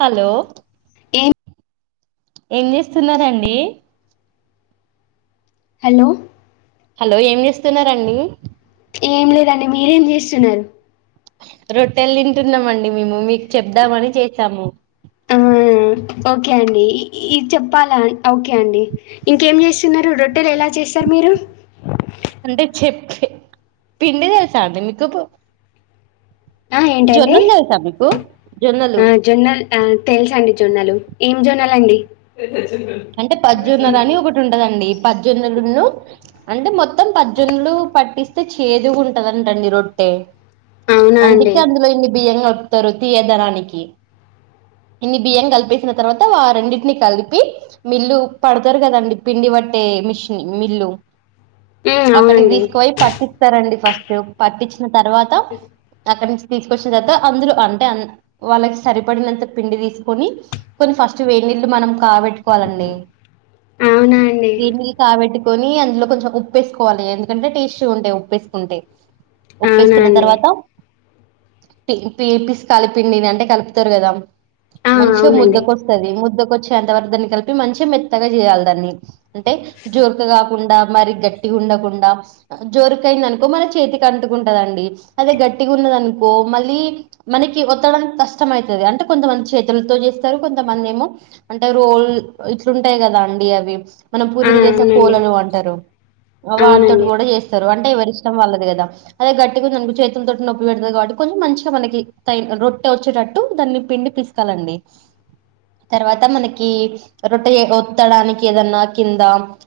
Hello ఏం ఏం చేస్తున్నా రండి. హలో హలో ఏం చేస్తున్నారండీ. ఏం లేదండి మీరేం చేస్తున్నారు. రొట్టెలు తింటున్నమండి మేము. మీకు చెప్దామని చేసాము. ఆ ఓకే అండి ఇ ఇద్ చెప్పాలా. ఓకే అండి. ఇంకేం చేసి. తిన్నరు రొట్టెలు ఎలా చేశారు మీరు. అంటే చెప్పే పిండి తెలుసా అండి మీకు పో ఆ ఏంటండి జొన్నలు తెలుసా మీకు. జొన్నలు ఆ జొన్నలు ఆ తెలుసు అండి జొన్నలు. ఏం జొన్నలండి. అంటే పచ్జొన్నలు అనీ ఒకటి ఉంటదండి. పజ్జొన్నలున్నూ అంటే మొత్తం పజ్జొన్నలూ పట్టిస్తే చేదుగ ఉంటదంటండి రొట్టే. అవునా అండి అందుకే అందులో ఇంగ బియ్యం కల్ప్ తారు తీయదనానికి. ఇన్నీ బియ్యం కలిపేసిన తర్వాత ఆ రెండింటిని కలిపి. మిల్లు పడతరు కదండి పిండి పట్టే మిషన్ మిల్లూ. ఉమ్, అక్కడికి అవునండి తీసుకుపోయి పట్టిస్తారండి ఫస్ట్. పట్టిచ్చి తర్వాత అక్కడి నుంచి తీసుకొచ్చిన తర్వాత అందులో అంటే వాళ్ళకి సరిపడినంత పిండి తీసుకొని. కొన్ని ఫస్ట్ వేడి నీళ్ళు మనం కా బెట్టి. కోవాలండీ. అవునా అండి దీన్ని కా బెట్టు కొనీ. అందులో కొంచెం ఉప్పేసుకోవాలీ ఎందుకంటే టేస్ట్ గా ఉంటది ఉప్పేసుకుంటే. అవునా ఉప్పేసుకున్న అండి తర్వాత పీ పిసకాలి పిండిని అంటే కలుపుతరు గదా. ఆ మంచిగా ముద్ద అవునండి కొస్తదీ ముద్ద కొచ్చి శాంతవర్ధన్ కలిపి మంచి మెత్తగా చేయాలి దాన్ని అంటే జోరక కాకుండా మరి గట్టిగా ఉండకుండా జోరుకయిందనుకో మన చేతికి అంటుకుంటదండి అదే గట్టిగా ఉన్నదనుకో మళ్ళీ మనకి ఒత్తడానికి కష్టం అయితది అంటే కొంతమంది చేతులతో చేస్తారు కొంతమంది ఏమో అంటే రోల్ ఇట్లుంటాయి కదా అండి అవి మనం ఆ పూరీలు చేసే అవునండి కోళలు అంటారు వాటితోటి అవునండి కూడా చేస్తారు అంటే ఎ ఇష్టం వల్లదు గదా అదే గట్టిగా రెండు చేతుల తోటి నొప్పి పెడుతుంది కాబట్టి కొంచెం మంచిగా మనకి రొట్టె వచ్చేటట్టు దాన్ని పిండి పిసుకాలండి తర్వాత మనకి రొట్ట ఒత్తడానికి ఏదన్నా కింద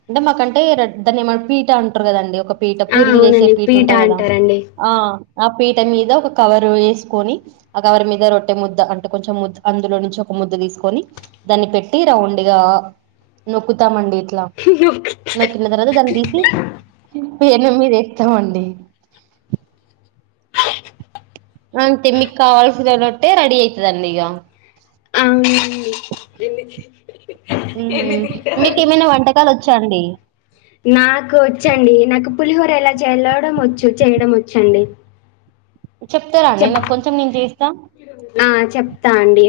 అంటే మాకంటే దాన్ని ఎమ్ పీట అంటారు కదండి ఒక పీట ఆ పూరీలు చేసే అవునండి పీట పీఠ ఉంటారు కదా అంటారండి ఆ ఆ పీట మీద ఒక కవర్ వేసుకొని ఆ కవర్ మీద రొట్టె ముద్ద అంటే కొంచెం ముద్ద అందులో నుంచి ఒక ముద్ద తీసుకొని దాన్ని పెట్టి రౌండ్ ఇగా నొక్కుతామండీ ఇట్లా వత్తిన తర్వాత దాన్ని తీసీ పెనం మీద ఎత్తామండి అంతే మిక్కావలసిన రొట్టె రెడీ ఐతాదండీ ఇగా అవున మీకు ఏమైన వంటకాలు ఓ వచ్చా అండి నాకు వచ్చండి నాకు పులిహోర ఎలా చేలవడం వచ్చు చేయడం వచ్చండి చెప్తారండీ చెప్ నాకు కొంచెం నేను చేస్తా తా అండి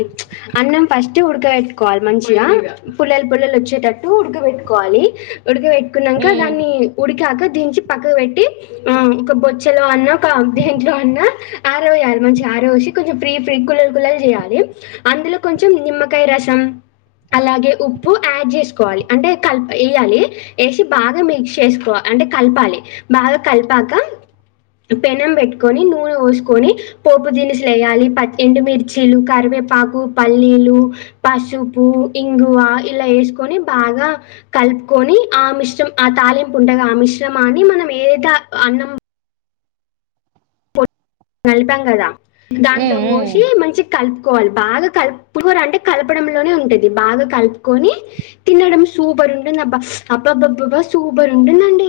అన్నం ఫస్ట్ ఉడకబెట్టుకోవాలి మంచిగా పుల్లలు పుల్లలు వచ్చేటట్టు ఉడకబెట్టుకోవాలి. ఉడిక పెట్టుకున్నాక ఉమ్ దాన్ని ఉడికాక దించి పక్క పెట్టి ఆ ఒక బొచ్చలో అన్న ఒక దేంట్లో అన్నా ఆర వేయాలి. మంచిగా ఆర వేసి కొంచెం ఫ్రీ ఫ్రీ కులలు కులలు చేయాలి. అందులో కొంచెం నిమ్మకాయ రసం అలాగే ఉప్పు యాడ్ చేసుకోవాలి. అంటే కలపు వేయాలి వేసి బాగా మిక్స్ చేసుకోవాలి. అంటే కలపాలి బాగా కలిపాక పెనం పెట్టుకొని నూనె పోస్ కొని పోపు దినుసులు వేయాలి ప ఎండుమిర్చీలు కరివేపాకు పల్లీలు పసుపు ఇంగువ ఇలా వేసుకొని బాగా కలుపుకొని ఆ మిశ్రంమం ఆ తాళింపు ఉండగా ఆ మిశ్రమాన్ని మనం ఏతా అన్నం కాలిపాం గదా దాంట్లో ఉమ్ ఉమ్ పోసి మంచి కల్ కలుపుకోవాలి బాగా కలుపుకో అంటే కలపడంలోనే ఉంటది బాగా కలుపుకొని తినడం సూపర్ ఉంటుంది అబ్బా అబ్బబ్బబ్బబ్బ సూపర్ ఉంటుందండి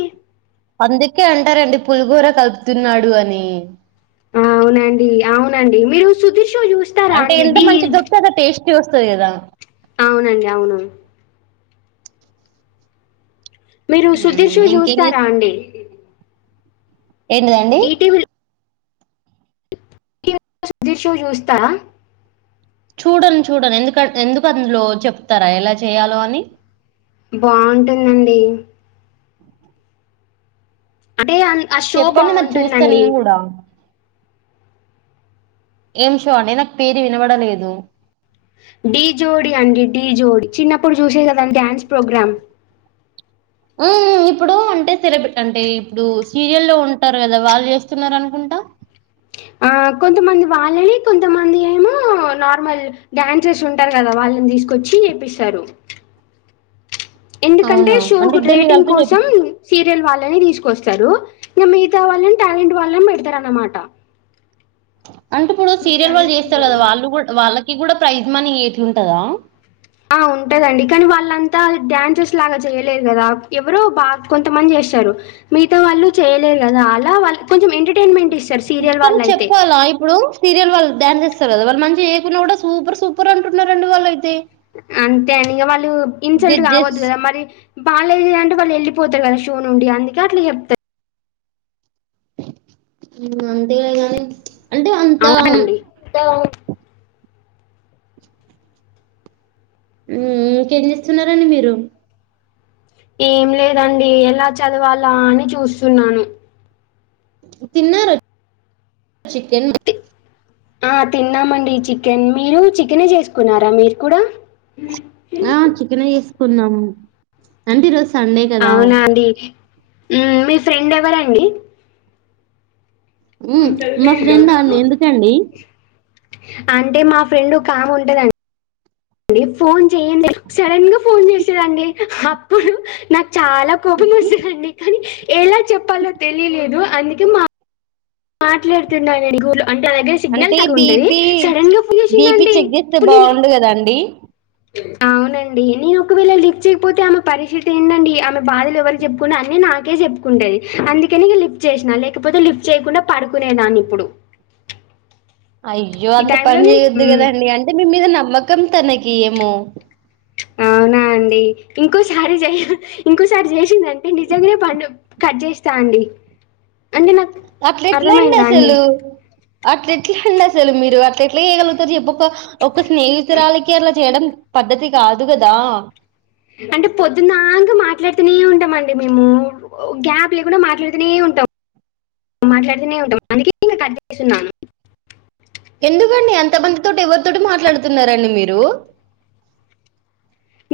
అందుకే అంటారండి పులిహోరా కలుపుతున్నాడు అని ఆ అవునండి అవునండి మీరు సుదీష్ అంటే ఎంత మంచిగా కలిపితే టేస్ట్ వస్తుంది గదా అవునండి అవును మీరు సుధీర్ ఉమ్ షో ఇంకేం చూస్తారా చేస్ అండి ఏంటిదండి ఈటీవీ సుధీర్ షో చూస్తా చూడను చూడను ఎందు ఎందుకు అందులో చెప్తారా ఎలా చేయాలో అని బాగుంటుందండీ అంటే ఆ షో చెప్పండి నాకు చూస్తా బాగుంటుందండి నేను కూడా ఏం షో అండీ నాకు పేరు వినబడలేదు డీ జోడీ అండి డీ జోడీ చిన్నప్పుడు చూసే గదండి డ్యాన్స్ ప్రోగ్రామ్ మ్ ఇప్పుడు అంటే తెరపెట్టండి ఇప్పుడు సీరియల్లో ఉంటారు కదా వాళ్ళు చేస్తున్నారు అనుకుంటా ఆ కొంతమంది వాళ్ళని కొంతమంది ఏమో నార్మల్ డాన్సర్స్ ఉంటారు కదా వాళ్ళని తీసుకొచ్చి ఏపిస్తారు ఎందుకంటే అవునా షో అంటే కు ఇద్దరిని రేటింగ్ కలిపి చేపిస్ కోసం సి వాళ్ళని తీసుకొస్తారు ఇంకా మిగతా వాళ్ళని టాలెంట్ వాళ్ళని పెడతారు అనమాట అంటే ఇప్పుడు సీరియల్ వాళ్ళు చేస్తారు కదా వాళ్ళు కూడా వాళ్ళకి కూడా ప్రైజ్ మనీ ఏట్ల ఉంటందా ఆ ఉంటదండి కానీ వాళ్ళంతా డ్యాన్సెస్ లాగా చేయలేదు కదా ఎవరు బాగా కొంతమంది చేస్తారు మీతో వాళ్ళు చేయలేరు కదా అలా వాళ్ళ కొంచెం ఎంటర్ ఇత్తను చెప్పాలా ఇప్పుడు సీరియల్ వాళ్ళు డ్యాన్స్ సెస్ స్తరు కదా వాళ్లు మంచిగ చేయకున్నా కూడా సూపర్ సూపర్ అంటున్నారండి వాళ్ళయితే అంతే అని ఇక వాళ్ళు ఇన్సల్ట్ జడ్జెస్ కావద్దు కదా మరి బాగాలేదు అంటే వాళ్ళు వెళ్ళిపోతారు కదా షో నుండి అందుకే అట్లా చెప్తారు ఉం అంతేగా మరి అంటే అంత అవునండి. సో, ఇంకేం చేస్తున్నండి మీరు ఏం లేద్ రండి ఎలా చదువాల అలా అని చూస్తున్నాను తిన్న ర చికెన్ తి ఆ తిన్నామండి చికెన్ మీరు చికెనే చేసుకున్నారా మీరు కూడా ఆ చికెనే చేస్ కున్నాం అంటీ రోస్ అవునా అండి ఉం మీ ఫ్రెండ్ ఎవరండి మా ఫ్రెండండి ఎందుకండి అంటే మా ఫ్రెండ్ ఒక ఆమె ఉంటదండి ఫోన్ చెయండి సడన్ గా ఫోన్ చేస్థదండి అప్పుడు నాకు చాలా కోపం వస్తదండి కానీ ఎలా చెప్పాలో తెలియలేదు అందుకే మా మాట్లాడుతున్నా నేన్ గు లో అంటే ఆమే దగ్గర సిగ్నల్ అంటే తక్కుఉంటది బీపీ సడన్ గా ఫోన్ బీపీ చేసిందండి చెక్ చేస్తే ఇప్పుడు నీ బాగుండు కదండి అవునండి నేను ఒకవేళ లిఫ్ట్ చేయకపోతే ఆమె పరిస్థితి ఏందండి ఆమె బాధలు ఎవరికి చెప్పుకున్న అన్ని నాకే చెప్పుకుంటది అందుకని ఇగ లిఫ్ట్ చేసినా లేకపోతే లిఫ్ట్ చేయకుండా పడుకునేదాన్ని ఇప్పుడు అయ్యో ఈ అంత టైంలో పని నేను చేయొద్దు మ్మ్. కదండి అంటే మీ మీద నమ్మకం తన ఎమో అవునా అండి ఇంకోసారి చేయ ఇంకోసారి చేసిందింటే నిజంగాే పండు కట్ చేస్తా అండి అంటే నాకు అట్ల ఎట్లా అర్థమైందా అండి అసలు అట్ల ఎట్ల అండి అసలు మీరు అట్ల ఎట్లే చేయగలుగుతారు చెప్పక ఒక్క స్నేహితురాలికి అలా చేయడం పద్ధతి కాదు కదా అంటే పొద్దున్నక మాట్లాడుతూనే ఉంటాం అండి మేము గ్యాప్ లేకుండా మాట్లాడుతూనే ఉంటాం మాట్లాడుతూనే ఉంటాం అందుకే ఇంకా కడ్చేస్తున్నాను ఎందుకండి అంత బందితోటి ఎవరితోటి మాట్లాడుతున్నారండి మీరు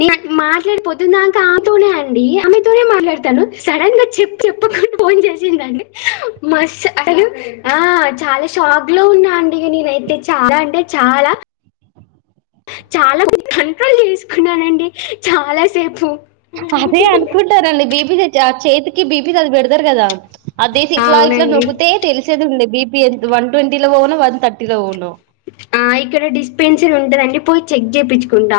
న మాట్లాడిపోద్దుందాక ఆమె తోనే అండి ఆమెతోనే మాట్లాడతాను సడన్ గా చెప్పు చెప్పకుడా ఫోన్ చేసిందండి మ అసలు ఆ చాలా షాక్ లో ఉన్నా అండి నేనైతే చాల అంటే చాల చాల కంట్రోల్ చేసుకున్నానండి చాలా సేపు అదే అనుకుంటరు ఆల్లు బీపి జెత్ జ చేతికి బీపీ అది పెడతారు కదా అదే ఆ, ఇట్ల ఇట్లా అవునండి నొక్కితే తెలిసేది ఉండడి బి ఎ వన్ ట్వంటీ లో పోవన థర్టీలో పోను ఆ ఇక్కడ డిస్పెన్సర్ ఉంటదుడి పోయి చెెక్ చేయిించుకుంట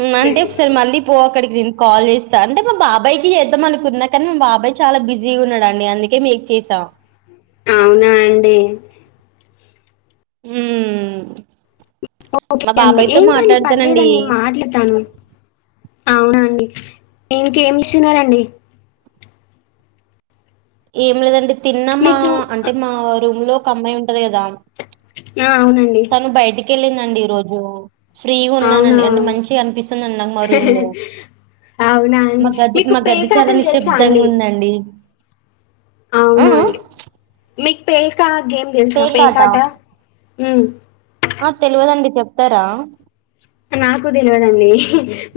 ఉమ్ అంటే ఒకసారి మళ్ళీ పో అక్కడికి తి కాల్ చేస్తా అంటే మా బాబాయ్కి చేద్దాం అనుకున్నా కానీ మా బాబాయ్ చాల బిజీగా ఉన్నాడండి అందుకే మీకు చేసాం అవునా అండి హూ ఓక అండి ఏంకాండి పర్లేదండి మాట్లాతాను అవునండి ఇంకేమి ఇస్తున్నారండి ఏం లెదండి తిన్నమ్మ మీకు అంటే మా రూమ్లో ఒక అమ్మాయి ఉంటది కదా న అవునండి లేదండి ఈ రోజు ఫ్రీగా అవునా ఉన్నానండి అంటే మంచిగా కనిపిస్తుంది నాకు మా రూమ్ లో అవునా అండి మా గది మీకు మా గది చాలా పేకాటలు తెలుసా నిశ్శబ్దంగా అండి ఉందండి ఆ అవునా ఆ అండి మీకు పేకా గేమ్ తెల్సా పేకాట ఉమ్ ఆ తెల్వదండి చెప్తార నాకు తెల్వదండి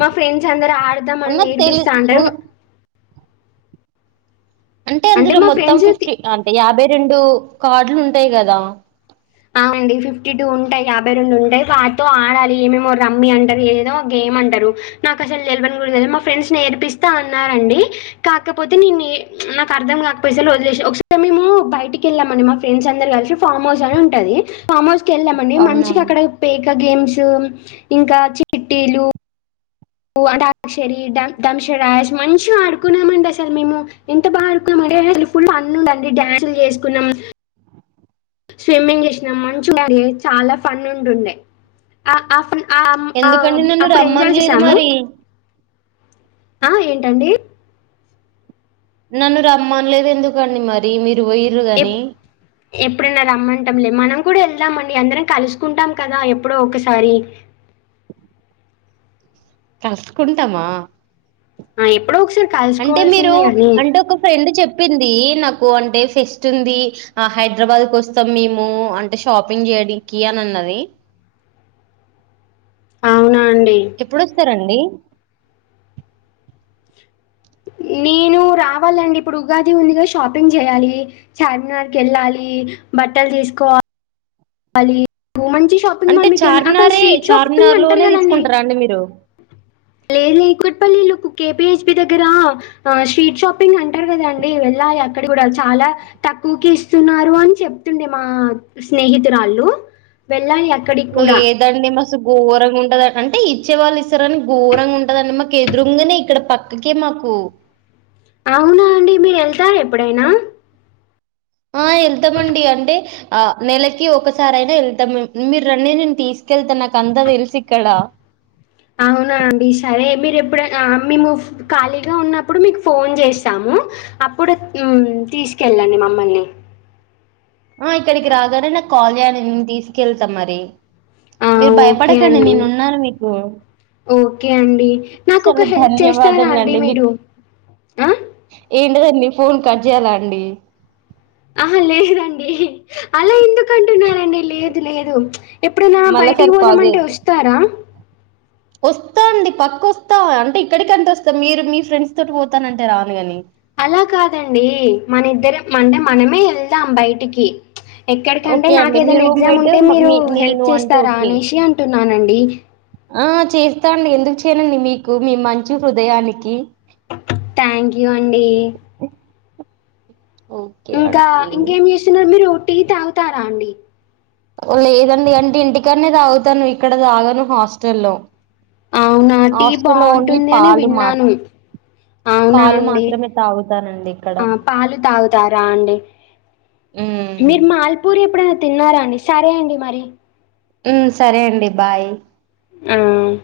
మా ఫ్రెండ్స్ అందరు ఆడదాం మనం అన్న నేర్పిస్తా అంట తెలు అంటే అందులో మా మొత్తం ఫ్రెండ్స్ తి ఫిఫ్టీ అంటే యాభై రెండు కార్డులు ఉంటయి గదా అవునండి ఫిఫ్టీ టూ ఉంటాయి యాభై రెండు ఉంటాయి వాటితో ఆడాలి ఏమేమో రమ్మి అంటారు ఏేదో గేమ్ అంటారు నాకు అసలు తెల్వన్ గుడా తెల్పన్ మా ఫ్రెండ్స్ నేర్పిస్తా అన్నారంండి కాకపోతే నేను నాకు అర్థం కాకపోయిసలు వదిలే ఒకసారి మేము బయటికి వెళ్ళామండి మా ఫ్రెండ్స్ అందరు కలిసి ఫార్మ్ హౌస్ అని ంటది ఫామోస్ వెళ్ళామండి అవునా మంచిగా అక్కడ పేక్ ఇక గేమ్స్ ఇంకా చిట్టిలు ఉ అంటె అంతక్షరి ధంశరాజ్ మంచిగా ఆడుకున్నామండి అసలు మేము ఎంత బాగా ఆడుకున్నా మంటే అసలు ఫుల్ అన్ను ఉండండి డ్యాన్సులు చేసుకున్నాం స్విమ్మింగ్ చేసినాం మంచువారె చాలా ఫన్ ఉంటుండే అ ఆఫ్ అ ఎందుకండి నన్ను అప్పుడు ఎంజాయ్ రమ్మనలేదు చేసాము మరి ఆ ఏంటండి నన్ను రమ్మన్లేదు ఎందుకండి మరి మీర్ పోయిర్రు గాని ఎప్పుడున్న రమ్మంటంలే మనం కూడా వెళ్దాం అండి. అందరం కలుసుకుంటాం. కదా ఎప్పుడో ఒకసారి కలుసుకుంటామా ఆ ఇప్ అంటే మీరు అంటే ఒక ఫ్రెండ్ చెప్పింది నా నాకు అంటే ఫెస్ట్ ఉంది. హైదరాబాద్కి వస్తాం. మేము అంటే షాపింగ్ చేయడానికి అని అన్నది. అవునా అండి. ఎప్పుడోస్తారండి. నేను రావాలండి. ఇప్పుడు ఉగాది ఉందిగా షాపింగ్ చేయాలి. చార్మినార్కి వెళ్ళాలి. బట్టలు తీసుకో వాలి మంచి షాపింగ్ అంటే మాల్ మీకెమన్నా అక్కడ చార్మినారే స్వీట్ షాపింగ్ చార్మినార్ అంటారు లోనే కదండి. తీసుకుంటారా అండి మీరు లేదు లే కూకట్పల్లిలో కేపీ హెచ్ పీ దగ్గర స్ట్రీట్ షాపింగ్ అంటారు. కదాండి వెళ్ళాలి అక్కడ కూడా చాలా తక్కువకె ఇస్తున్నారు అని చెప్తుండే మా స్నేహితు స్నేహితురాలు వెళ్ళాలి అ మళ్ళ ఏదండి మస్తు ఘోరంగా ఉంటద అంటే ఇచ్చే వాళ్ళు ఇస్తారని ఘోరంగా ఉంటదండి. మాకు ఎదురు రాంగనే ఇక్కడ పక్కకే మాకు అవునా అండి. మీరు వెళ్తారా ఎప్పుడైనా ఆ వెళ్తామండి. అంటే ఆ నెలకి ఒకసారి అయినా వెళ్తాం. మీరు రాండి నేను తీసుకెళ్తాను. నాకు అంతా తెలిసి ఇక్కడ అవునా అండి సరే మీరు ఎప్పుడైనా మేము ఖాళీగా ఉన్నప్పుడు మీకు ఫోన్ చేస్తాము. అప్పుడు తీసుకెళ్ళండి మమ్మల్ని ఆ ఇక్కడికి రాగానే నాకు కాల్ చెయ్యండి. నేను తీసుకెళ్తా మరి ఆ మీరు ఓకే భయపడకండి అండి. నేనున్నాను మీకు ఓకే అండి. నాకు ఒక చాలా హెల్ప్ చేస్తారా అండి. ధన్యవాదములండి మీరు ఆ ఏంటదండి ఫోన్ కట్ చేయాల అండి ఆహా లేదండి అలా ఏందుకు అంటున్నారండి లేదు లేదు ఎప్పుడన్నా బయటికి మళ్ళసారి కాల్ పోదామంటే చేయద్దు వస్తారా వస్తా అండి పక్క వస్తా అంటే ఇక్కడికి అంటే వస్తా మీరు మీ ఫ్రెండ్స్ తోటి పోతానంటే రాను కాని అలా కాదండి. మన ఇద్దరం మంటే మనమే వెళ్దాం బయటికి ఎక్కడికంటే ఓకే నాకు అండి మీ ఏదైనా ఎగ్జామ్ రూమ్మేట్ ఉంటే మీరు మీ హెల్ప్ నేను అంటే చేస్తారా ఓకే అనేశి అంటున్నానండి. ఆ చేస్తా అండి. ఎందుకు చేయనండి మీకు మీ మంచి హృదయానికి థ్యాంక్ యూ అండి. ఓకే ఇంకా అండి ఇంకేం చేస్తున్నారు. మీరు టీ తాగుతారా అండి. లేదండి. అంటే ఇంటికనే తాగుతాను ఇక్కడ తాగాను హాస్టల్లో అవునా టీ హాస్టల్లో ఓన్లీ బాగుంటుంది. అని పాలు మా విన్నాను అవునా పాలు అండి మాత్రమే తాగుతానండి ఇక్కడ ఆ పాలు తాగుతారా అండి. ఉమ్ మీరు మల్పూర్ ఎప్పుడైనా తిన్నారా అండి సరే అండి మరి హ్మ్ సరే అండి బాయ్ అవును